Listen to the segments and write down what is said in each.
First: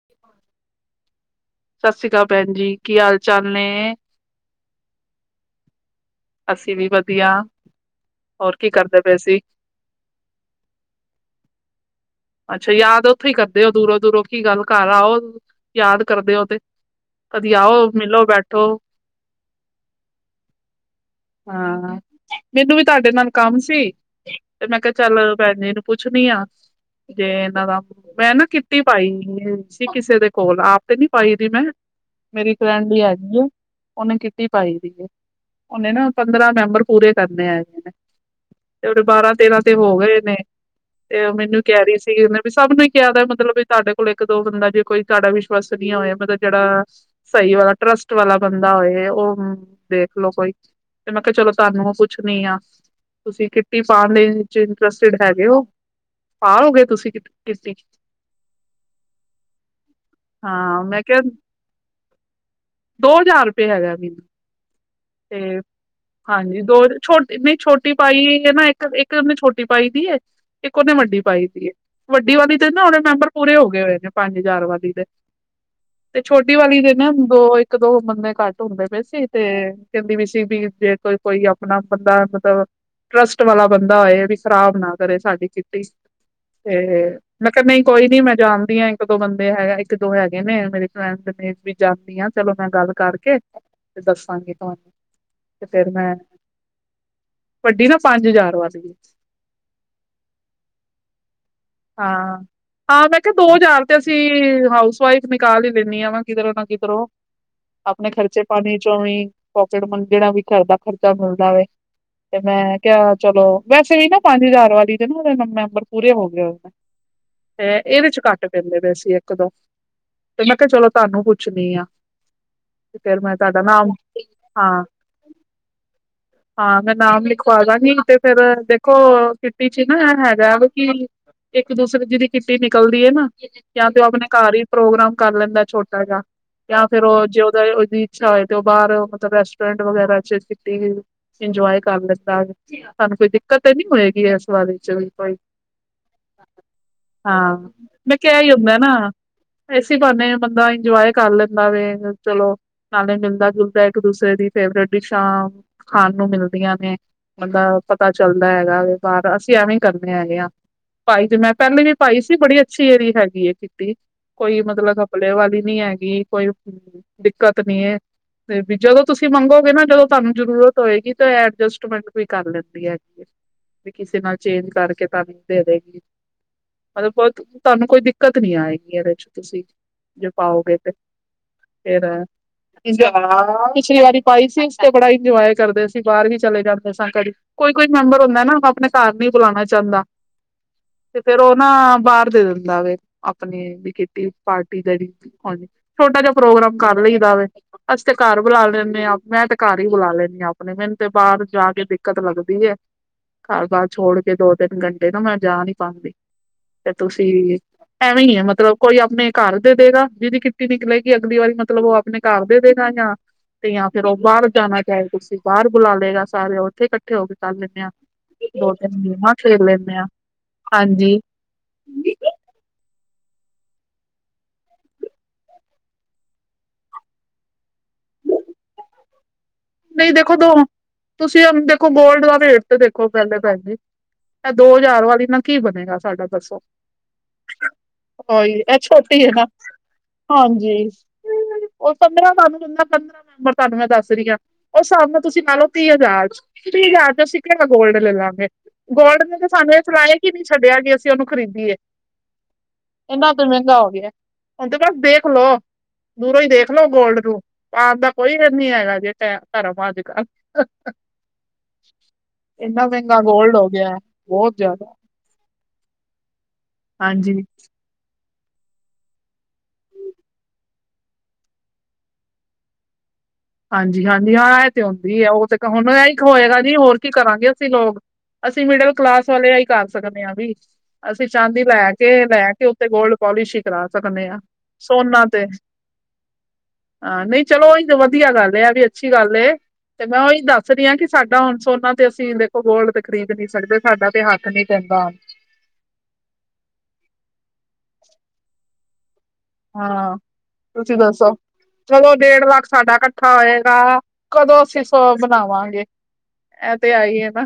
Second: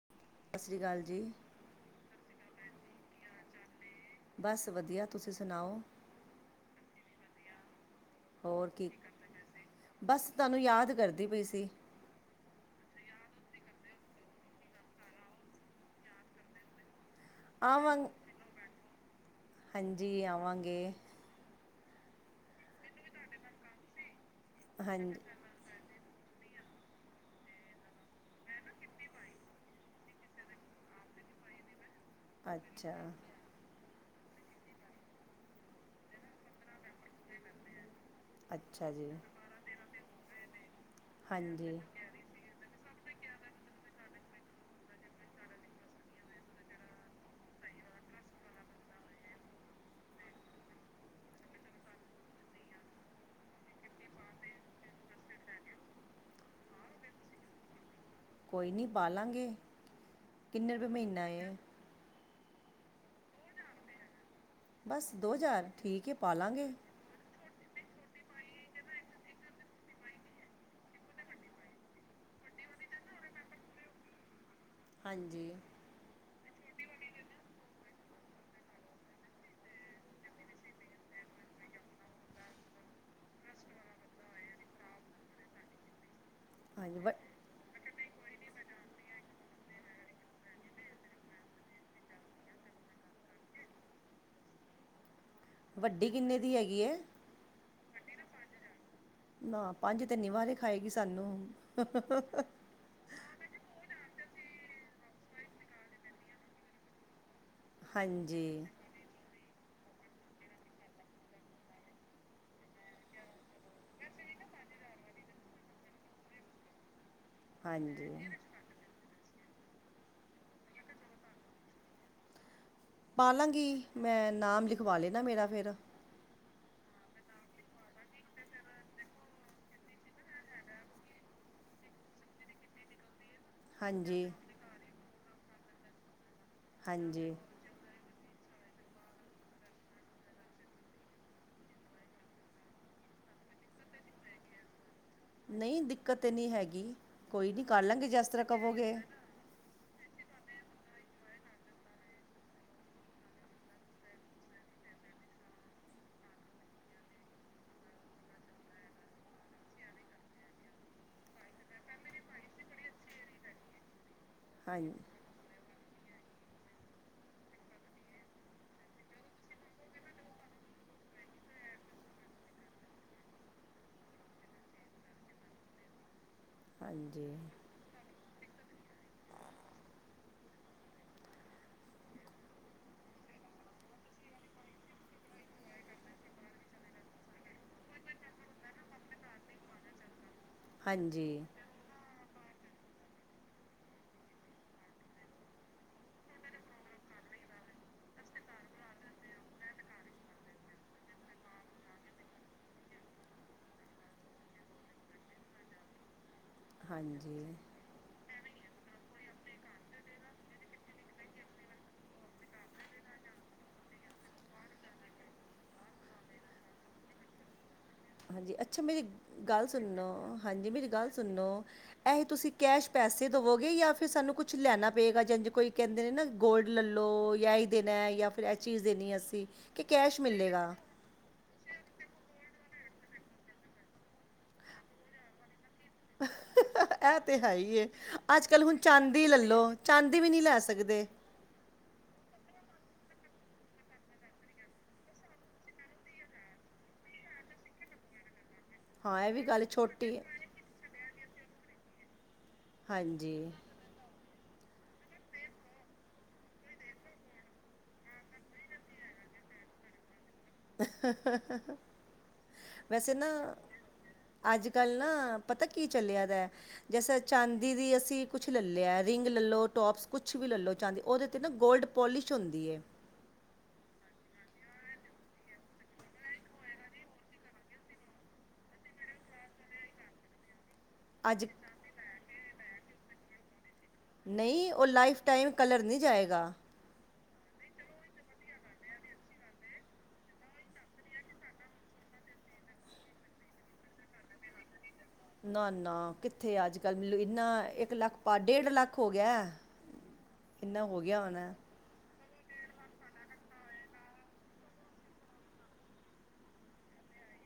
[inaudible] ਸਤਿ ਸ਼੍ਰੀ ਅਕਾਲ ਜੀ। ਸਤਿ ਸ਼੍ਰੀ ਅਕਾਲ ਭੈਣ ਜੀ! ਕੀ ਹਾਲ ਚਾਲ ਨੇ? ਬਸ ਵਧੀਆ ਤੁਸੀਂ ਸੁਣਾਓ? ਅਸੀਂ ਵੀ ਵਧੀਆ। ਹੋਰ ਕੀ ਕਰਦੇ ਪਏ ਸੀ ਬਸ ਤੁਹਾਨੂੰ ਯਾਦ ਕਰਦੀ ਪਈ ਸੀ। ਅੱਛਾ ਯਾਦ ਉੱਥੇ ਹੀ ਕਰਦੇ ਹੋ ਦੂਰੋਂ ਦੂਰੋਂ ਕੀ ਗੱਲ ਘਰ ਆਓ ਯਾਦ ਕਰਦੇ ਹੋ ਤੇ। ਕਦੀ ਆਓ ਆਵਾਂ ਮਿਲੋ ਬੈਠੋ। ਹਾਂਜੀ ਆਵਾਂਗੇ ਹਾਂ ਮੈਨੂੰ ਵੀ ਤੁਹਾਡੇ ਨਾਲ ਕੰਮ ਸੀ ਤੇ ਮੈਂ ਕਿਹਾ ਹਾਂਜੀ ਚੱਲ ਭੈਣ ਜੀ ਨੂੰ ਪੁੱਛਣੀ ਆ। ਜੇ ਇਹਨਾਂ ਦਾ ਮੈਂ ਨਾ ਕਿੱਟੀ ਪਾਈ ਸੀ ਕਿਸੇ ਦੇ ਕੋਲ ਆਪ ਤੇ ਨੀ ਪਾਈ ਦੀ ਮੈਂ। ਮੇਰੀ ਫਰੈਂਡ ਅੱਛਾ ਵੀ ਹੈਗੀ ਆ ਉਹਨੇ ਕਿੱਟੀ ਪਾਈ ਦੀ ਉਹਨੇ ਨਾ ਪੰਦਰਾਂ ਮੈਂਬਰ ਪੂਰੇ ਕਰਨੇ ਹੈਗੇ ਨੇ ਤੇ ਅੱਛਾ ਉਹ ਦੇ ਜੀ ਬਾਰਾਂ ਤੇਰਾਂ ਤੇ ਹੋ ਗਏ ਨੇ ਤੇ ਮੈਨੂੰ ਹਾਂਜੀ ਕਹਿ ਰਹੀ ਸੀ ਉਹੇ ਵੀ ਸਭ ਨੂੰ ਕਿਹਾ ਮਤਲਬ ਵੀ ਤੁਹਾਡੇ ਕੋਲ ਇੱਕ ਦੋ ਬੰਦਾ ਜੇ ਕੋਈ ਤੁਹਾਡਾ ਵਿਸ਼ਵਾਸ ਨੀ ਆ ਹੋਇਆ ਮਤਲਬ ਜਿਹੜਾ ਸਹੀ ਵਾਲਾ ਟਰਸਟ ਵਾਲਾ ਬੰਦਾ ਹੋਏ ਉਹ ਦੇਖਲੋ ਕੋਈ ਤੇ ਮੈਂ ਕਿਹਾ ਚਲੋ ਤੁਹਾਨੂੰ ਪੁੱਛਣੀ ਆ ਤੁਸੀਂ ਕਿਟੀ ਪਾਉਣ ਦੇ ਵਿੱਚ ਇੰਟਰਸਟਿਡ ਹੈਗੇ ਹੋ। ਪਾਓਗੇ ਤੁਸੀਂ ਕਿੱਟੀ, ਕੋਈ ਨਹੀਂ ਪਾਾਲਾਂਗੇ ਕਿੰਨੇ ਹਾਂ ਰੁਪਏ ਮੈਂ ਕਿਹਾ ਮਹੀਨਾ ਏ। ਦੋ ਹਜ਼ਾਰ ਰੁਪਏ ਹੈਗਾ। ਬਸ ਦੋ ਹਜ਼ਾਰ ਠੀਕ ਹੈ ਪਾ ਲਾਂਗੇ। ਛੋਟ ਨਹੀਂ ਛੋਟੀ ਪਾਈ ਏ ਇੱਕ ਇੱਕ ਉਹਨੇ ਛੋਟੀ ਪਾਈ ਦੀ ਐ ਇੱਕ ਉਹਨੇ ਵੱਡੀ। ਪਾਈ ਸੀ ਵੱਡੀ ਵਾਲੀ ਤੇ ਨਾ ਹੁਣੇ ਮੈਂਬਰ ਪੂਰੇ ਹੋ ਗਏ ਹੋਏ ਨੇ ਪੰਜ ਹਜ਼ਾਰ ਵਾਲੀ ਦੇ। ਹਾਂਜੀ ਤੇ ਛੋਟੀ ਵਾਲੀ ਦੇ ਨਾ ਦੋ ਇੱਕ ਦੋ ਬੰਦੇ ਘੱਟ ਹੁੰਦੇ ਪਏ ਸੀ ਤੇ ਕਹਿੰਦੀ ਵੀ ਸੀ ਵੀ ਜੇ ਕੋਈ ਕੋਈ ਆਪਣਾ ਬੰਦਾ ਮਤਲਬ ਟਰੱਸਟ ਵਾਲਾ ਬੰਦਾ ਹੋਏ ਵੀ ਖ਼ਰਾਬ ਨਾ ਕਰੇ ਸਾਡੀ ਕਿੱਟੀ। ਹਾਂਜੀ ਤੇ, ਵ ਮੈਂ ਨਹੀਂ ਕੋਈ ਨੀ ਮੈਂ ਜਾਣਦੀ ਹਾਂ ਇੱਕ ਦੋ ਬੰਦੇ ਹੈਗਾ ਇੱਕ ਦੋ ਹੈਗੇ ਨੇ ਮੇਰੇ ਫਰੈਂਡ ਨੇ। ਵੀ ਜਾਂਦੀ ਆ ਚਲੋ ਮੈਂ ਗੱਲ ਕਰਕੇ ਤੇ ਦੱਸਾਂਗੀ ਤੁਹਾਨੂੰ। ਤੇ ਫਿਰ ਵੱਡੀ ਮੈਂ ਕਿੰਨੇ ਦੀ ਹੈਗੀ ਹੈ ਵੱਡੀ ਨਾ ਪੰਜ ਹਜ਼ਾਰ ਵਾਲੀ। ਨਾ ਪੰਜ ਤੇ ਨੀ ਵਾਰੇ ਖਾਏਗੀ ਸਾਨੂੰ ਹਾਂ, ਹਾਂ ਮੈਂ ਕਿਹਾ ਦੋ ਹਜ਼ਾਰ ਤੇ ਅਸੀਂ ਹਾਊਸ ਵਾਈਫ ਨਿਕਾਲ ਹੀ ਲੈਂਦੀ ਹਾਂ ਵਾ ਕਿਧਰੋਂ ਨਾ ਕਿਧਰੋਂ। ਆਪਣੇ ਖਰਚੇ ਹਾਂਜੀ ਪਾਣੀ ਚੋ ਵੀ ਪੋਕਟ ਮਨੀ ਜਿੜਾ ਵੀ ਘਰ ਦਾ ਖਰਚਾ ਮਿਲਦਾ ਵੈ। ਤੇ ਮੈਂ ਕਿਹਾ ਚਲੋ ਵੈਸੇ ਵੀ ਨਾ ਪੰਜ ਹਜ਼ਾਰ ਵਾਲੀ ਦੇ ਨਾ ਉਹਦੇ ਮੈਂਬਰ ਪੂਰੇ ਹੋ ਗਏ ਹੋ। ਤੇ ਇਹਦੇ ਹਾਂਜੀ ਚ ਕੱਟ ਪੈਂਦੇ ਪਏ ਸੀ ਇੱਕ ਦੋ ਤੇ ਮੈਂ ਕਿਹਾ ਚਲੋ ਤੁਹਾਨੂੰ ਪੁੱਛਣੀ ਆ। ਤੇ ਫੇਰ ਮੈਂ ਤੁਹਾਡਾ ਪਾਲਾਂਗੀ ਨਾਮ ਮੈਂ ਨਾਮ ਹਾਂ ਲਿਖਵਾ ਲੈਣਾ ਮੇਰਾ ਫਿਰ ਹਾਂ ਮੈਂ ਨਾਮ ਲਿਖਵਾ ਦਾਂਗੀ ਤੇ ਫੇਰ ਦੇਖੋ ਕਿਟੀ ਚ ਹੀ ਨਾ ਹੈਗਾ ਕਿ ਇੱਕ ਦੂਸਰੇ ਜਿਹਦੀ ਕਿਟੀ ਨਿਕਲਦੀ ਐ ਨਾ। ਜਾਂ ਤੇ ਉਹ ਆਪਣੇ ਹਾਂਜੀ ਘਰ ਹੀ ਪ੍ਰੋਗਰਾਮ ਕਰ ਲੈਂਦਾ ਛੋਟਾ ਜਿਹਾ ਜਾਂ ਫੇਰ ਉਹ ਹਾਂਜੀ ਜੇ ਉਹਦਾ ਉਹਦੀ ਛਾਏ ਤੇ ਉਹ ਬਾਹਾਰ ਮਤਲਬ ਰੈਸਟੋਰੈਂਟ ਵਗੈਰਾ ਚ ਕਿਟੀ ਇੰਜੋਏ ਕਰ ਲਿਤਾ, ਸਾਨੂੰ ਕੋਈ ਦਿੱਕਤ ਨੀ ਹੋਏਗੀ, ਇਸ ਬਾਰੇ ਚ ਵੀ। ਕੋਈ ਨਹੀਂ ਦਿੱਕਤ ਤਾਂ ਨਹੀਂ ਹੈਗੀ, ਕੋਈ ਹਾਂ ਨਹੀਂ ਕਰ ਲਾਂਗੇ ਜਿਸ ਤਰ੍ਹਾਂ ਕਹੋਗੇ। ਐਸੇ ਬਹਾਨੇ ਬੰਦਾ ਇੰਜੋਏ ਕਰ ਲੈਂਦਾ ਵੇ ਚਲੋ। ਨਾਲੇ ਮਿਲਦਾ ਜੁਲਦਾ ਇੱਕ ਦੂਸਰੇ ਦੀ ਫੇਵਰੇਟ ਡਿਸ਼ਾਂ ਖਾਣ ਨੂੰ ਮਿਲਦੀਆਂ ਨੇ, ਮਤਲਬ ਪਤਾ ਚੱਲਦਾ ਹੈਗਾ, ਬਾਹਾਰ ਅਸੀਂ ਐਵੇਂ ਹੀ ਕਰਨੇ ਹੈਗੇ ਆ। ਪਾਈ ਸੀ, ਮੈਂ ਪਹਿਲੀ ਵੀ ਪਾਈ ਸੀ, ਬੜੀ ਅੱਛੀ ਇਹਦੀ ਹੈਗੀ ਕੀਤੀ ਕੋਈ ਹਾਂਜੀ ਮਤਲਬ ਲੇ ਵਾਲੀ ਨੀ ਹੈਗੀ ਕੋਈ ਦਿੱਕਤ ਨੀ ਤੇ ਵੀ ਜਦੋਂ ਤੁਸੀਂ ਮੰਗੋਗੇ, ਨਾ ਜਦੋਂ ਤੁਹਾਨੂੰ ਜ਼ਰੂਰਤ ਹੋਏਗੀ, ਤੇ ਐਡਜਸਟਮੈਂਟ ਵੀ ਕਰ ਲੈਂਦੀ ਹੈਗੀ ਹੈ। ਵੀ ਕਿਸੇ ਨਾਲ ਚੇਂਜ ਕਰਕੇ ਤਾਂ ਨਹੀਂ ਦੇ ਦੇਗੀ। ਮਤਲਬ ਬਹੁਤ ਤੁਹਾਨੂੰ ਕੋਈ ਦਿੱਕਤ ਨੀ ਆਏਗੀ, ਇਹਦੇ ਚ ਤੁਸੀਂ ਜੋ ਪਾਓਗ ਤੇ, ਫਰ ਪਿਛਲੀ ਵਾਲੀ ਪਾਈ ਸੀ, ਤੇ ਬੜਾ ਇੰਨਜੋ ਆ ਕਰਦੇ ਅਸੀਂ ਬਾਹਰ ਹੀ ਚਲੇ ਜਾਂਦੇ ਸਾਂ ਘੜੀ ਕੋਈ ਕੋਈ ਮੈਂਬਰ ਹੁੰਦਾ, ਨਾ ਆਪਣੇ ਘਰ ਨਹੀਂ ਬੁਲਾਉਣਾ ਚਾਹੁੰਦਾ। ਤੇ ਫੇਰ ਹਾਂਜੀ ਉਹ ਨਾ ਬਾਹਰ ਦੇ ਦਿੰਦੀ। ਦਾ ਆਪਣੀ ਵੀ ਪਾਰਟੀ ਜੜੀ ਆਣੀ ਛੋਟਾ ਜਿਹਾ ਪ੍ਰੋਗਰਾਮ ਕਰ ਲਈਦਾ, ਵੇ ਅਸੀਂ ਤੇ ਘਰ ਬੁਲਾ ਲੈਂਨੇ ਹਾਂ ਮੈਂ ਤੇ ਘਰ ਹੀ ਬੁਲਾ ਲੈਂਨੀ ਹਾਂ। ਆਪਣੇ ਮੈਨੂੰ ਤੇ ਬਾਹਰ ਜਾ ਕੇ ਦਿੱਕਤ ਲੱਗਦੀ ਹੈ। ਘਰ ਬਰ ਛੋੜ ਕੇ ਦੋ ਤਿੰਨ ਘੰਟੇ ਨਾ ਮੈਂ ਜਾ ਨਹੀ ਪਾਉਂਦੀ ਤੇ ਹਾਂਜੀ ਤੁਸੀਂ ਐਵੇਂ ਹੀ ਹੈ, ਮਤਲਬ ਕੋਈ ਆਪਣੇ ਘਰ ਦੇ ਦੇਗਾ, ਜਿਹਦੀ ਕਿਟੀ ਨਿਕਲੇਗੀ ਅਗਲੀ ਵਾਰੀ ਮਤਲਬ ਉਹ ਆਪਣੇ ਘਰ ਦੇ ਦੇਗਾ ਜਾਂ। ਤੇ ਜਾਂ ਫੇਰ ਉਹ ਬਾਹਰ ਜਾਣਾ ਚਾਹੇ ਤੁਸੀਂ ਬਾਹਰ ਬੁਲਾ ਲਏਗਾ, ਸਾਰੇ ਉੱਥੇ ਇਕੱਠੇ ਹੋ ਕੇ ਕਰ ਲੈਂਦੇ ਆ। ਹਾਂਜੀ, ਦੋ ਅੱਛਾ ਮੇਰੀ ਤਿੰਨ ਗੇਮਾਂ ਖੇਡ ਗੱਲ ਲੈਂਦੇ ਆ ਸੁਣੋ ਹਾਂਜੀ ਮੇਰੀ ਗੱਲ ਸੁਣੋ, ਇਹ ਤੁਸੀਂ ਕੈਸ਼ ਪੈਸੇ ਦੇਵੋਗੇ, ਜਾਂ ਫਿਰ ਸਾਨੂੰ ਕੁਛ ਲੈਣਾ ਪਏਗਾ, ਜਾਂ ਜੇ ਕੋਈ ਕਹਿੰਦੇ ਨੇ ਨਾ ਗੋਲਡ ਲੈ ਲਉ ਜਾਂ। ਦੇਣਾ ਜਾਂ ਫਿਰ ਇਹ ਚੀਜ਼ ਦੇਣੀ ਅਸੀਂ ਕਿ ਨਹੀਂ ਕੈਸ਼ ਦੇਖੋ, ਮਿਲੇਗਾ ਤੁਸੀਂ ਦੇਖੋ ਗੋਲਡ ਦਾ ਵੇਟ ਤੇ ਦੇਖੋ ਪਹਿਲੇ ਪੈ ਜੇ ਇਹ ਦੋ ਹਜ਼ਾਰ ਵਾਲੀ ਨਾ ਕੀ ਬਣੇਗਾ, ਸਾਡਾ ਦੱਸੋ। ਇਹ ਤਾਂ ਹੈ ਹੀ ਹੈ, ਉਹੀ ਅੱਜ-ਕੱਲ੍ਹ ਹੁਣ ਇਹ ਛੋਟੀ ਚਾਂਦੀ ਹੈ ਲੈ ਨਾ। ਲਉ ਚਾਂਦੀ ਵੀ ਨਹੀਂ ਲੈ ਹਾਂਜੀ ਸਕਦੇ। ਉਹ ਪੰਦਰਾਂ ਮਨਦਾ ਪੰਦਰਾਂ ਮੈਂਬਰ ਤੁਹਾਨੂੰ ਮੈਂ ਦੱਸ ਰਹੀ ਹਾਂ। ਉਹ ਸਾਹਮਣੇ ਤੁਸੀਂ ਮੰਨ ਲਓ, ਤੀਹ ਹਜ਼ਾਰ ਚ ਤੀਹ ਹਜ਼ਾਰ ਚ ਅਸੀਂ ਕਿਹੇ ਮੈਂ ਗੋਲਡ ਲੈ ਲਾਂਗੇ। ਹਾਂ ਗੋਲਡ ਨੇ ਵੀ ਤੇ ਗੱਲ ਸਾਨੂੰ ਇਹ ਸੁਲਾਇਆ ਛੋਟੀ ਕਿ ਛੱਡਿਆ ਕਿ ਅਸੀਂ ਉਹਨੂੰ ਖਰੀਦੀਏ, ਇਹਨਾਂ ਤੇ ਹਾਂਜੀ ਮਹਿੰਗਾ ਹੋ ਗਿਆ। ਹੁ ਤੇ ਬਸ ਦੇਖ ਲੋੋ ਦੂਰੋਂ ਹੀ ਦੇਖ ਲੋੋ, ਗੋਲਡ ਨੂੰ ਪਾਉਣ ਦਾ ਕੋਈ ਨੀ ਹੈਗਾ ਜੇ। [unintelligible] ਇੰਨਾ ਵੈਸੇ ਮਹਿੰਗਾ ਨਾ ਗੋਲਡ ਹੋ ਗਿਆ ਬਹੁਤ ਜ਼ਿਆਦਾ ਅੱਜ-ਕੱਲ ਨਾ, ਪਤਾ ਕੀ ਚੱਲਿਆ, ਦਾ ਜੈਸੇ ਹਾਂਜੀ ਚਾਂਦੀ ਦੀ ਅਸੀਂ ਕੁਛ ਲੈ ਲਿਆ, ਰਿੰਗ ਲੈ ਲੋ ਟੋਪਸ ਕੁਛ ਵੀ ਲੈ ਲਉ, ਚਾਂਦੀ ਉਹਦੇ ਤੇ ਨਾ ਗੋਲਡ ਪੋਲਿਸ਼ ਹੁੰਦੀ ਹੈ। ਹਾਂਜੀ-ਹਾਂਜੀ, ਹਾਂ ਇਹ ਤੇ ਹੁੰਦੀ ਉਹ ਤੇ ਹੁਣ ਇਹ ਹੋਏਗਾ, ਜੀ ਹੋਰ ਕੀ ਕਰਾਂਗੇ ਅਸੀਂ ਲੋਕ। ਅਸੀਂ ਮਿਡਲ ਕਲਾਸ ਵਾਲਿਆਂ ਹੀ ਕਰ ਸਕਦੇ ਹਾਂ ਵੀ। ਅਸੀਂ ਅੱਜ ਚਾਂਦੀ ਲੈ ਕੇ ਲੈ ਕੇ ਉੱਥਤੇ ਗੋਲਡ ਪੋਲਿਸ਼ ਹੀ ਕਰਾ ਸਕਦੇ ਹਾਂ, ਨਹੀਂ ਉਹ ਲਾਈਫ ਸੋਨਾ ਤੇ। ਟਾਈਮ ਕਲਰ ਨਹੀਂ ਜਾਏਗਾ। ਹਾਂ ਨਹੀਂ ਚਲੋ, ਉਹੀ ਵਧੀਆ ਗੱਲ ਆ ਵੀ ਅੱਛੀ ਗੱਲ ਏ। ਤੇ ਮੈਂ ਉਹੀ ਦੱਸ ਰਹੀ ਹਾਂ, ਕਿ ਸਾਡਾ ਹੁਣ ਸੋਨਾ ਤੇ ਅਸੀਂ ਦੇਖੋ, ਗੋਲ ਤੇ ਖਰੀਦ ਨੀ ਸਕਦੇ, ਸਾਡਾ ਤੇ ਹੱਕ ਨੀ ਕਹਿੰਦਾ ਹੁਣ ਨਾ-ਨਾ, ਕਿੱਥੇ ਅੱਜ-ਕੱਲ੍ਹ ਮੈਨੂੰ ਇੰਨਾ ਇੱਕ ਲੱਖ ਪਾ ਡੇਢ ਲੱਖ ਹੋ ਗਿਆ। ਹਾਂ, ਇੰਨਾ ਤੁਸੀਂ ਹੋ ਗਿਆ ਦੱਸੋ? ਹੋਣਾ ਹੈ। ਚਲੋ ਡੇਢ ਲੱਖ ਸਾਡਾ ਇਕੱਠਾ ਹੋਏਗਾ, ਕਦੋਂ ਅਸੀਂ ਸੌ ਬਣਾਵਾਂਗੇ। ਇਹ ਤੇ ਆਈ ਹੈ ਨਾ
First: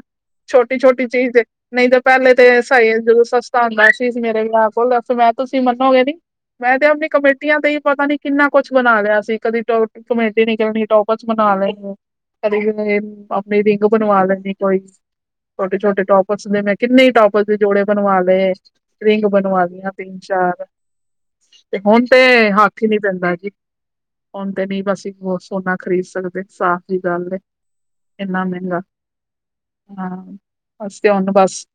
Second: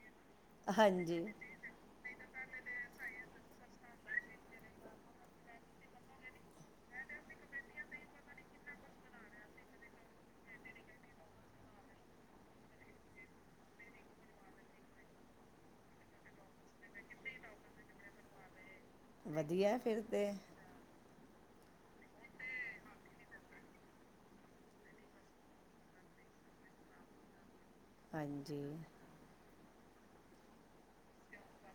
ਛੋਟੀ-ਛੋਟੀ ਹਾਂਜੀ ਚੀਜ਼ ਨਹੀਂ ਤਾਂ ਪਹਿਲੇ ਤੇ ਸਹੀ ਜਦੋਂ ਸਸਤਾ ਹੁੰਦਾ ਸੀ, ਮੇਰੇ ਵੀ ਕੋਲ ਫੇਰ ਮੈਂ ਤੁਸੀਂ ਮੰਨੋਗੇ ਨੀ। ਮੈਂ ਤੇ ਆਪਣੀ ਕਮੇਟੀਆਂ ਤੇ ਹੀ ਪਤਾ ਨੀ, ਕਿੰਨਾ ਕੁਛ ਬਣਾ ਲਿਆ ਸੀ, ਕਦੀ ਟੋਪ ਕਮੇਟੀ ਨਿਕਲਣੀ ਟੋਪ ਬਸ ਬਣਾ ਲੈਂਦੇ ਆ, ਕਦੇ ਆਪਣੇ ਰਿੰਗ ਬਣਵਾ ਲੈਂਦੇ ਕੋਈ ਛੋਟੇ- ਛੋਟੇ ਟੋਪਰਸ ਦੇ ਮੈਂ ਕਿੰਨੇ ਟੋਪਰਸ ਦੇ ਜੋੜੇ ਬਣਵਾ ਲਏ ਰਿੰਗ ਬਣਵਾ ਵਧੀਆ ਹੈ ਦੀਆਂ ਫਿਰ ਤਿੰਨ ਤੇ -ਚਾਰ, ਤੇ ਹੁਣ ਤੇ ਹੱਥ ਹੀ ਨੀ ਪੈਂਦਾ ਜੀ ਹਣ ਤੇ ਨਹੀਂ ਬਸ ਇਕ ਹੋਰ ਸੋਨਾ ਖਰੀਦ ਸਕਦੇ, ਸਾਫ਼ ਦੀ ਗੱਲ ਇੰਨਾ ਹਾਂਜੀ ਮਹਿੰਗਾ, ਹਾਂ ਬਸ ਤੇ ਉਹਨੂੰ ਬਸ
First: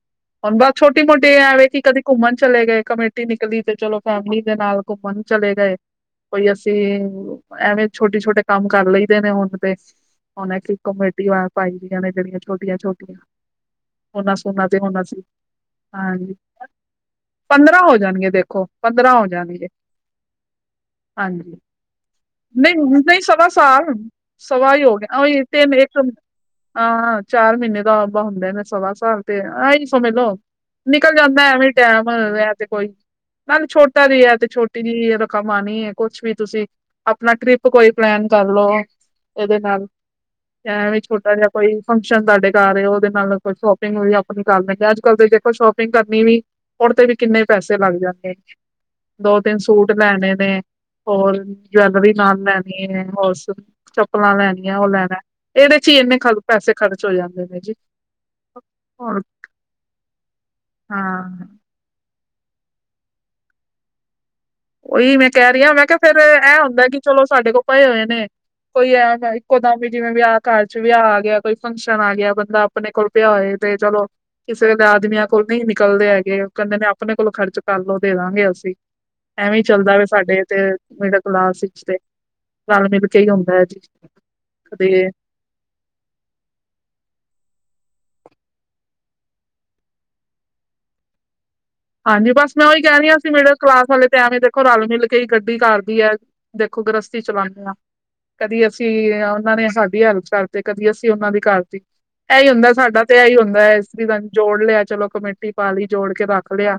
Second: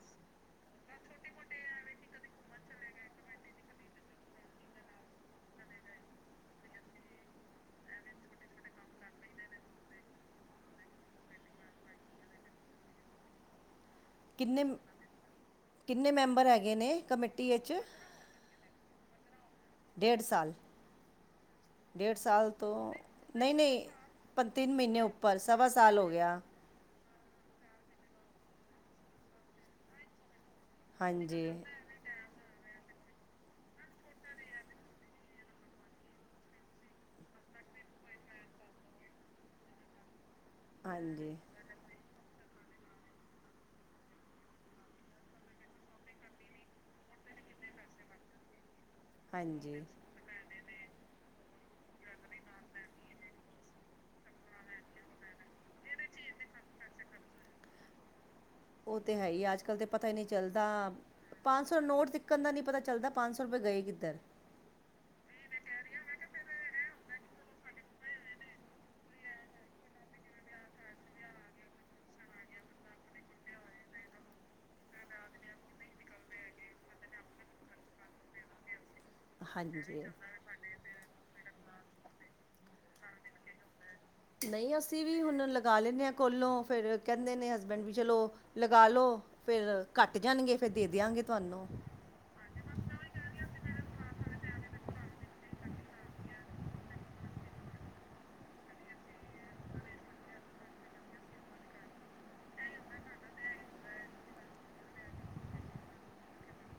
ਹੁਣ ਬਸ ਛੋਟੀ ਮੋਟੀ ਇਹ ਐਵੇਂ ਕਿ ਕਦੇ ਘੁੰਮਣ ਚਲੇ ਗਏ, ਕਮੇਟੀ ਨਿਕਲੀ ਤੇ ਚਲੋ ਫੈਮਿਲੀ ਦੇ ਨਾਲ ਘੁੰਮਣ ਚਲੇ ਗਏ ਕੋਈ ਅਸੀਂ ਐਵੇਂ ਛੋਟੇ- ਛੋਟੇ ਕੰਮ ਕਰ ਲਈਦੇ ਨੇ ਹੁਣ ਤੇ ਉਹਨਾ 'ਚ ਕਮੇਟੀ ਪਾਈ ਦੀਆਂ ਨੇ ਜਿਹੜੀਆਂ ਛੋਟੀਆਂ- ਛੋਟੀਆਂ ਉਹਨਾਂ ਕਿੰਨੇ ਸੋਨਾ ਤੇ ਹੋਣਾ ਸੀ ਕਿੰਨੇ ਹਾਂਜੀ, ਮੈਂਬਰ ਹੈਗੇ ਨੇ ਕਮੇਟੀ ਵਿੱਚ ਪੰਦਰਾਂ ਹੋ ਜਾਣਗੇ, ਦੇਖੋ ਪੰਦਰਾਂ ਹੋ ਹਾਂਜੀ [unintelligible] ਡੇਢ ਸਾਲ ਨਹੀਂ, ਨਹੀਂ ਸਵਾ ਸਾਲ, ਸਵਾ ਹੀ ਹੋ ਗਿਆ ਉੱਪਰ ਉਹੀ ਹ ਸਵਾ ਤਿੰਨ ਸਾਲ ਇਕ ਹੋ ਗਿਆ ਹਾਂ ਚਾਰ ਮਹੀਨੇ ਦਾਬ ਹੁੰਦਾ ਨਾ ਸਵਾ ਸਾਲ ਤੇ ਆ ਸਮਝ ਲਓ ਨਿਕਲ ਹਾਂਜੀ ਜਾਂਦਾ ਐਵੇਂ ਟਾਈਮ, ਐ ਤੇ ਕੋਈ ਨਾਲ ਛੋਟਾ ਵੀ ਹੈ ਤੇ ਛੋਟੀ ਜ ਰਕਮ ਆਉਣੀ ਹੈ ਕੁਛ ਵੀ ਤੁਸੀਂ ਆਪਣਾ ਟ੍ਰਿਪ ਕੋਈ ਪਲੈਨ ਕਰ ਲੋ, ਇਹਦੇ ਨਾਲ, ਐ ਵੀ ਛੋਟਾ ਹਾਂਜੀ ਜਿਹਾ ਕੋਈ ਫੰਕਸ਼ਨ ਤੁਹਾਡੇ ਘਰ ਉਹਦੇ ਨਾਲ ਕੋਈ ਸ਼ੋਪਿੰਗ ਵੀ ਆਪਣੀ ਕਰ ਲੈਣੀ ਅੱਜ ਕੱਲ ਤੇ ਦੇਖੋ ਸ਼ੋਪਿੰਗ ਕਰਨੀ ਵੀ ਉਹਦੇ ਤੇ ਵੀ ਕਿੰਨੇ ਪੈਸੇ ਲੱਗ ਜਾਂਦੇ, ਦੋ ਤਿੰਨ ਹਾਂਜੀ ਸੂਟ ਲੈਣੇ ਨੇ ਹੋਰ ਜਿਊਲਰੀ ਨਾਲ ਲੈਣੀ ਹੈ ਹੋਸੂ ਚੱਪਲਾਂ ਲੈਣੀਆਂ, ਉਹ ਲੈਣਾ ਇਹਦੇ ਚ ਹੀ ਇੰਨੇ ਖ ਪੈਸੇ ਖਰਚ ਹੋ ਜਾਂਦੇ ਨੇ ਜੀ ਔ ਤੇ ਹੈ ਈ, ਅੱਜ-ਕੱਲ ਤੇ ਪਤਾ ਹੀ ਨੀ ਚੱਲਦਾ, ਹਾਂ ਪੰਜ ਸ ਸੌ ਨੋਟ ਤਿੱੱਕਣ ਦਾ ਨ੍ਹੀਂ ਪਤਾ ਚੱਲਦਾ, ਪੰਜ ਸੌ ਰੁਪਏ ਗਏ ਕਿੱਧਰ? ਓਹੀ ਮੈਂ ਕਹਿ ਰਹੀ ਆਂ ਮੈਂ ਕਹਿ, ਫੇਰ ਐ ਹੁੰਦਾ ਕਿ ਚਲੋ ਸਾਡੇ ਕੋਲ ਪਏ ਹੋਏ ਨੇ। ਕੋਈ ਐ ਮੈਂ ਇੱਕੋਦਮ ਵੀ ਜਿਵੇਂ ਵਿਆਹ ਘਰ ਚ ਵਿਆਹ ਆ ਗਿਆ, ਕੋਈ ਫੰਕਸ਼ਨ ਆ ਗਿਆ, ਬੰਦਾ ਅਪਣੇ ਕੋਲ ਪਿਆ ਹੋਏ ਤੇ ਚਲੋ। ਕਿਸੇ ਵੇਲੇ ਆਦਮੀਆਂ ਕੋਲ ਨਹੀਂ ਨਿਕਲਦੇ ਹੈਗੇ, ਔ ਕਹਿੰਦੇ ਨੇ ਅਪਣੇ ਕੋਲੋਂ ਖਰਚ ਕਰਲੋ, ਦੇ ਦੇਵਾਂਗੇ ਅਸੀਂ। ਐਵੇਂ ਹੀ ਚੱਲਦਾ ਹਾਂਜੀ ਵੇ ਸਾਡੇ ਤੇ ਮਿਡਲ ਕਲਾਸ ਵਿਚ ਤੇ, ਰਲ ਮਿਲ ਕੇ ਹੀ ਹੁੰਦਾ ਐ ਜੀ। ਨਹੀਂ ਅਸੀਂ ਕਦੇ ਵੀ ਹੁਣ ਲਗਾ ਲੈਂਦੇ ਆਂ ਕੋਲੋਂ, ਫਿਰ ਕਹਿੰਦੇ ਨੇ ਹਸਬੈਂਡ ਬੀ ਚਲੋ ਲਗਾ ਲੋ ਫਿਰ ਘਟ ਜਾਣਗੇ ਫਿਰ ਦੇ ਦਿਆਂਗੇ ਤੁਹਾਨੂੰ ਹਾਂਜੀ ਬਸ ਮੈਂ ਉਹੀ ਕਹਿ ਰਹੀ ਹਾਂ, ਮਿਡਲ ਕਲਾਸ ਵਾਲੇ ਤੇ ਐਵੇਂ ਦੇਖੋ ਰਲ ਮਿਲ ਕੇ ਗੱਡੀ ਕਰਦੀ ਹੈ ਦੇਖੋ ਗ੍ਰਸਤੀ ਚਲਾਉਂਦੇ ਹਾਂ ਕਦੀ ਅਸੀਂ ਉਹਨਾਂ ਨੇ ਸਾਡੀ ਹੈਲਪ ਕਰਤੀ ਕਦੀ ਅਸੀਂ ਉਹਨਾਂ ਦੀ ਕਰਤੀ ਇਹੀ ਹੁੰਦਾ ਸਾਡਾ ਤੇ ਇਹੀ ਹੁੰਦਾ ਇਸ ਜੋੜ ਲਿਆ ਚਲੋ ਕਮੇਟੀ ਪਾ ਲਈ ਜੋੜ ਕੇ ਰੱਖ ਰਖ ਲਿਆ,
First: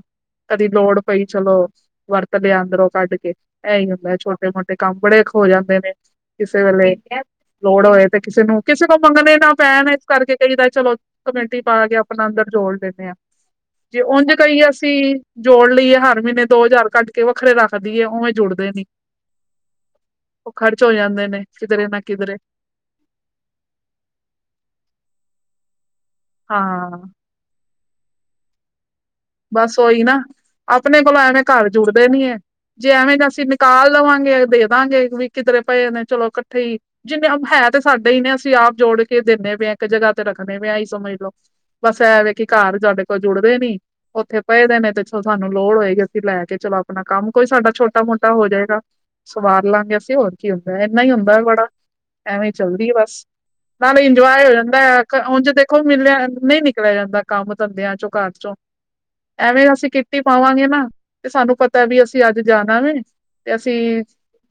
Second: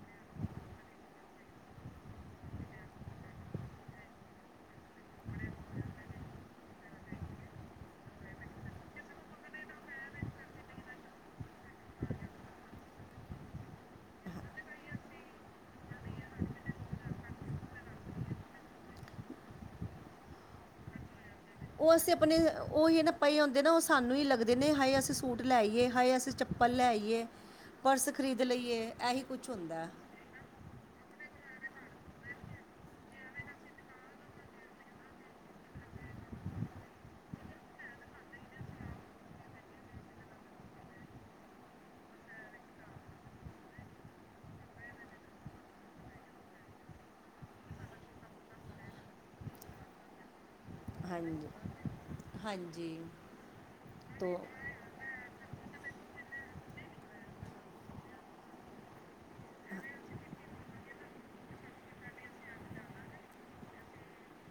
ਕਦੀ ਲੋੜ ਪਈ ਚਲੋ ਵਰਤ ਲਿਆ ਅੰਦਰੋਂ ਕੱਢ ਕੇ, ਇਹੀ ਹੁੰਦਾ ਛੋਟੇ ਮੋਟੇ ਕੰਮ ਬੜੇ ਹੋ ਜਾਂਦੇ ਨੇ ਕਿਸੇ ਵੇਲੇ, ਲੋੜ ਹੋਏ ਤੇ ਕਿਸੇ ਨੂੰ ਕਿਸੇ ਕੋ ਮੰਗਣੇ ਨਾ ਪੈਣ ਇਸ ਕਰਕੇ ਕਈਦਾ ਚਲੋ ਕਮੇਟੀ ਪਾ ਕੇ ਆਪਣਾ ਅੰਦਰ ਜੋੜ ਲੈਂਦੇ ਹਾਂ, ਜੇ ਉਂਝ ਕਈ ਅਸੀਂ ਜੋੜ ਲਈਏ ਹਰ ਮਹੀਨੇ ਦੋ ਹਜ਼ਾਰ ਕੱਢ ਕੇ ਵੱਖਰੇ ਰੱਖ ਦੇਈ, ਉਵੇਂ ਜੁੜਦੇ ਨੀ ਉਹ ਖ਼ਰਚ ਹੋ ਜਾਂਦੇ ਨੇ। ਕਿਧਰੇ ਉਹ ਨਾ ਅਸੀਂ ਕਿਧਰੇ ਅਪਣੇ ਓਹੀ ਪਏ ਹੁੰਦੇ ਨਾ ਓਹ ਸਾਨੂੰ ਹੀ ਲੱਗਦੇ ਨੇ ਹਾਏ ਅਸੀਂ ਸੂਟ ਲੈ ਆਈਏ, ਹਾਏ ਅਸੀਂ ਚੱਪਲ ਲੈ ਹਾਂ ਆਈਏ, ਪਰਸ ਖਰੀਦ ਲਈਏ। ਐਹੀ ਬਸ ਓਹੀ ਨਾ, ਅਪਣੇ ਕੋਲੋਂ ਐਵੇਂ ਘਰ ਜੁੜਦੇ ਨੀ ਐ। ਜੇ ਐਵੇਂ ਦਾ ਅਸੀਂ ਨਿਕਾਲ ਲਵਾਂਗੇ ਦੇ ਦੇਵਾਂਗੇ ਵੀ ਕਿਧਰੇ ਪਏ ਨੇ ਚਲੋ ਇਕੱਠੇ ਈ ਜਿੰਨੇ ਹਮ ਹੈ ਤੇ ਸਾਡੇ ਈ ਨੇ ਅਸੀਂ ਆਪ ਜੋੜ ਕੇ ਦਿੰਦੇ ਪੇ ਆਂ, ਇੱਕ ਜਗ੍ਹਾ ਤੇ ਰੱਖਣੇ ਪਏ ਆਂ ਐਹੀ ਸਮਝ ਲੋ। ਬਸ ਐਂਵੇ ਕਿ ਘਰ ਸਾਡੇ ਕੋਲ ਜੁੜਦੇ ਨੀ ਉਥੇ ਪਏਦੇ ਨੇ ਤੇ ਸਾਨੂੰ ਲੋੜ ਹੋਏਗੀ ਅਸੀਂ ਲੈ ਕੇ ਚਲੋ ਅਪਣਾ ਕੰਮ ਕੋਈ ਸਾਡਾ ਛੋਟਾ-ਮੋਟਾ ਹੋ ਜਾਏਗਾ। ਸਵਾਰ ਲਵਾਂਗੇ ਅਸੀਂ, ਹੋਰ ਕੀ ਹੁੰਦਾ ਏਨਾ ਹੀ ਹੁੰਦਾ ਹਾਂਜੀ ਬੜਾ, ਐਵੇਂ ਈ ਚੱਲਦੀ ਏ ਹਾਂਜੀ ਬਸ। ਨਾਲੇ ਤੋ ਇੰਜੋਏ ਹੋ ਜਾਂਦਾ। ਬ ਕ ਉਂਜ ਦੇਖੋ ਮਿਲਿਆ ਨਹੀਂ ਨਿਕਲਿਆ ਜਾਂਦਾ ਕੰਮ ਧੰਦਿਆਂ ਚੋਂ ਘਰ ਚੋਂ। ਐਵੇਂ ਅਸੀਂ ਕਿੱਟੀ ਪਾਵਾਂਗੇ ਨਾ ਤੇ ਸਾਨੂੰ ਪਤੈ ਬੀ ਅਸੀਂ ਅੱਜ ਜਾਣਾ ਵੇ ਤੇ ਅਸੀਂ।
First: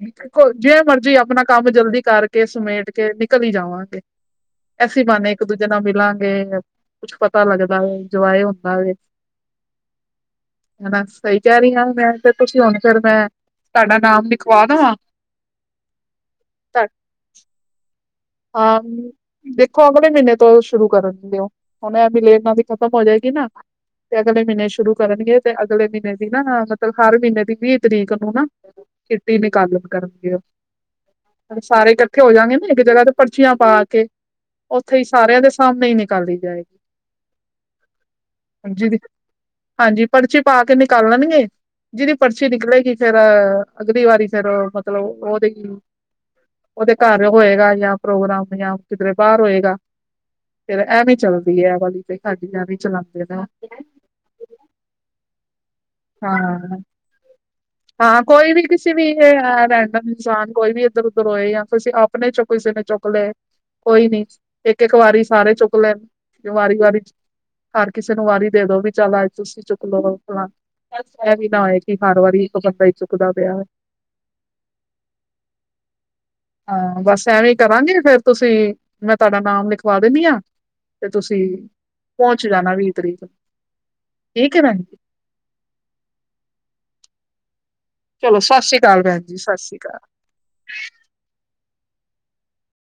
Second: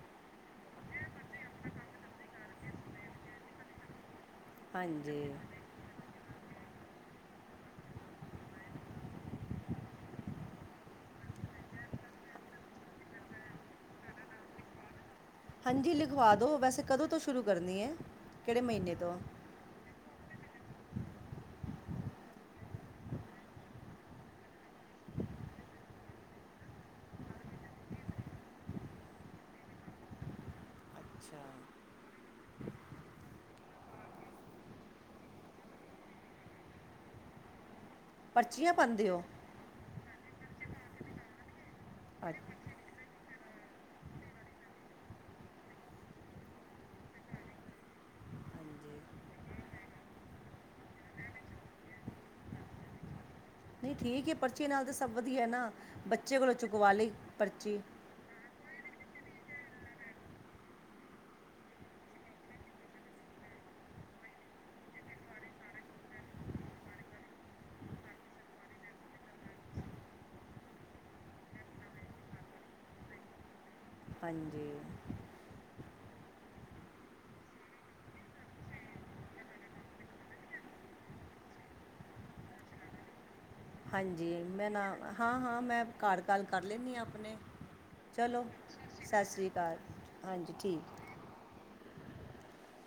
ਨਿਕੀ ਕੋ ਜਿਵੇ ਮਰਜੀ ਆਪਣਾ ਕੰਮ ਜਲਦੀ ਕਰਕੇ ਸਮੇਟ ਕੇ ਨਿਕਲ ਹੀ ਜਾਵਾਂਗੇ। ਐਸੀ ਬਾਨੇ ਹਾਂਜੀ ਇੱਕ ਦੂਜੇ ਨਾਲ ਮਿਲਾਂਗੇ ਕੁੱਛ ਪਤਾ ਲੱਗਦਾ ਏ ਇਨਜਾਏ ਹੁੰਦਾ ਵੇ। ਹਨਾ ਸਹੀ ਕੈ ਰਈ ਆਂ ਮੈਂ ਤੇ ਤੁਸੀਂ ਹੁਣ ਫੇਰ ਮੈਂ ਤਾਡਾ ਨਾਮ ਲਿਖਵਾ ਦਾ। ਹਾਂਜੀ ਲਿਖਵਾ ਦੋ। ਵੈਸੇ ਕਦੋਂ ਤੋਂ ਸ਼ੁਰੂ ਕਰਨੀ ਏ। ਹਾਂਮ। ਦੇਖੋ ਅਗਲੇ ਮੀਨੇ ਤੋਂ ਸ਼ੁਰੂ ਕਰਨ ਗੇ ਔ। ਹੁਣ ਐ ਮਿਲੇ ਐਨਾ ਦੀ ਖ਼ਤਮ ਹੋ ਜੇਗੀ ਨਾ। ਤੇ ਅਗਲੇ ਮੀਨੇ ਸ਼ੁਰੂ ਕਰਨਗੇ ਤੇ ਅਗਲੇ ਮੀਨੇ ਦੀ ਨਾ ਮਤਲਬ ਹਰ ਮੀਨੇ ਦੀ ਵੀਹ ਤਰੀਕ ਨੂੰ ਨਾ। ਕਿਟੀ ਨਿਕਾਲਣ ਕਰਨਗੇ ਅੱਛਾ ਓਹ। ਸਾਰੇ ਕੱਠੇ ਹੋ ਜਾਗੇ ਨਾ ਇੱਕ ਜਗ੍ਹਾ ਤੇ। ਪਰਚੀਆਂ ਪਾ ਕੇ ਔਥੇ ਹੀ ਸਾਰਿਆਂ ਦੇ ਸਾਹਮਣੇ ਹੀ ਨਿਕਾਲੀ ਜਾਏਗੀ। ਪਰਚੀਆਂ ਜਿਦੀ ਪਾਉਂਦੇ ਹੋ ਹਾਂਜੀ ਪਰਚੀ ਪਾ ਕੇ ਨਿਕਾਲਣਗੇ ਜਿਦੀ ਅੱ ਪਰਚੀ ਨਿਕਲੇਗੀ। ਫਿਰ ਅਗਲੀ ਵਾਰੀ ਫਿਰ ਮਤਲਬ ਓਹਦੀ ਔਦੇ ਘਰ ਹੋਏਗਾ ਯਾ ਪ੍ਰੋਗਰਾਮ ਯਾ ਹਾਂਜੀ ਕਿਧਰੇ ਬਾਰ ਹੋਏਗਾ। ਫਿਰ ਐਵੇਂ ਚੱਲਦੀ ਏ ਐ ਵਾਲੀ ਤੇ ਸਾਡੀ ਐਵੇਂ ਚਲਾੰਦੇ ਨਾ। ਨਹੀਂ ਠੀਕ ਏ ਪਰਚੀ ਨਾਲ ਤਾਂ ਸਭ ਵਧੀਐ ਨਾ ਬੱਚੇ ਕੋਲੋਂ ਹਾਂ ਚੁਕਵਾ ਲਈ ਪਰਚੀ। ਹਾਂ ਕੋਈ ਵੀ ਕਿਸੀ ਵੀ ਏ ਅ ਰੈੰਡਮ ਇਨਸਾਨ ਕੋਈ ਵੀ ਏਧਰ ਉੱਧਰ ਹੋਏ ਯਾ ਫੇ ਅਸੀਂ ਆਪ। ਫਨੇ ਚੋਕੋ ਇਸ ਮੇ‌ ਚੋਕਲੇ। ਕੋਈ ਨੀ ਇਏਕ ਏਕ ਵਾਰੀ ਸਾਰੇ ਚੁੱਕ ਲੈਣ ਵਾਰੀ ਵਾਰੀ। ਹਰ ਕਿਸੇ ਨੂੰ ਵਾਰੀ ਦੇ ਦੋ ਬੀ ਚੱਲ ਅੱਜ ਤੁਸੀਂ ਚੁੱਕ ਲੋ ਫਲਾਣੀ। ਬਸ ਐ ਵੀ ਨਾ ਹੋਏ ਕੀ ਏ ਕਿ ਹਰ ਵਾਰੀ ਇੱਕ ਬੰਦਾ ਹੀ ਚੁੱਕਦਾ ਪਿਆ ਏ। ਹਾਂਜੀ। ਹਾਂ ਬਸ ਐਵੇਂ ਕਰਾਂਗੇ ਫੇਰ ਤੁਸੀਂ ਮੈਂ ਤੁਹਾਡਾ ਨਾਮ ਲਿਖਵਾ ਦਿੰਦੀ ਹਾਂ। ਤੇ ਤੁਸੀਂ ਪਹੁੰਚ ਜਾਣਾ ਵੀਹ ਤਰੀਕ। ਹਾਂਜੀ ਠੀਕ ਹੈ ਮੈਂ ਭੈਣ ਨਾ ਜੀ ਹਾਂ ਹਾਂ ਮੈਂ ਕਾਰ ਕਾਲ ਕਰ ਲੈਣੀ ਹਾਂ ਆਪਣੇ। ਚਲੋ ਸਤਿ ਸ੍ਰੀ ਅਕਾਲ ਭੈਣ ਸਤਿ ਜੀ ਸ਼੍ਰੀ ਅਕਾਲ ਸ੍ਰੀ ਹਾਂਜੀ ਠੀਕ।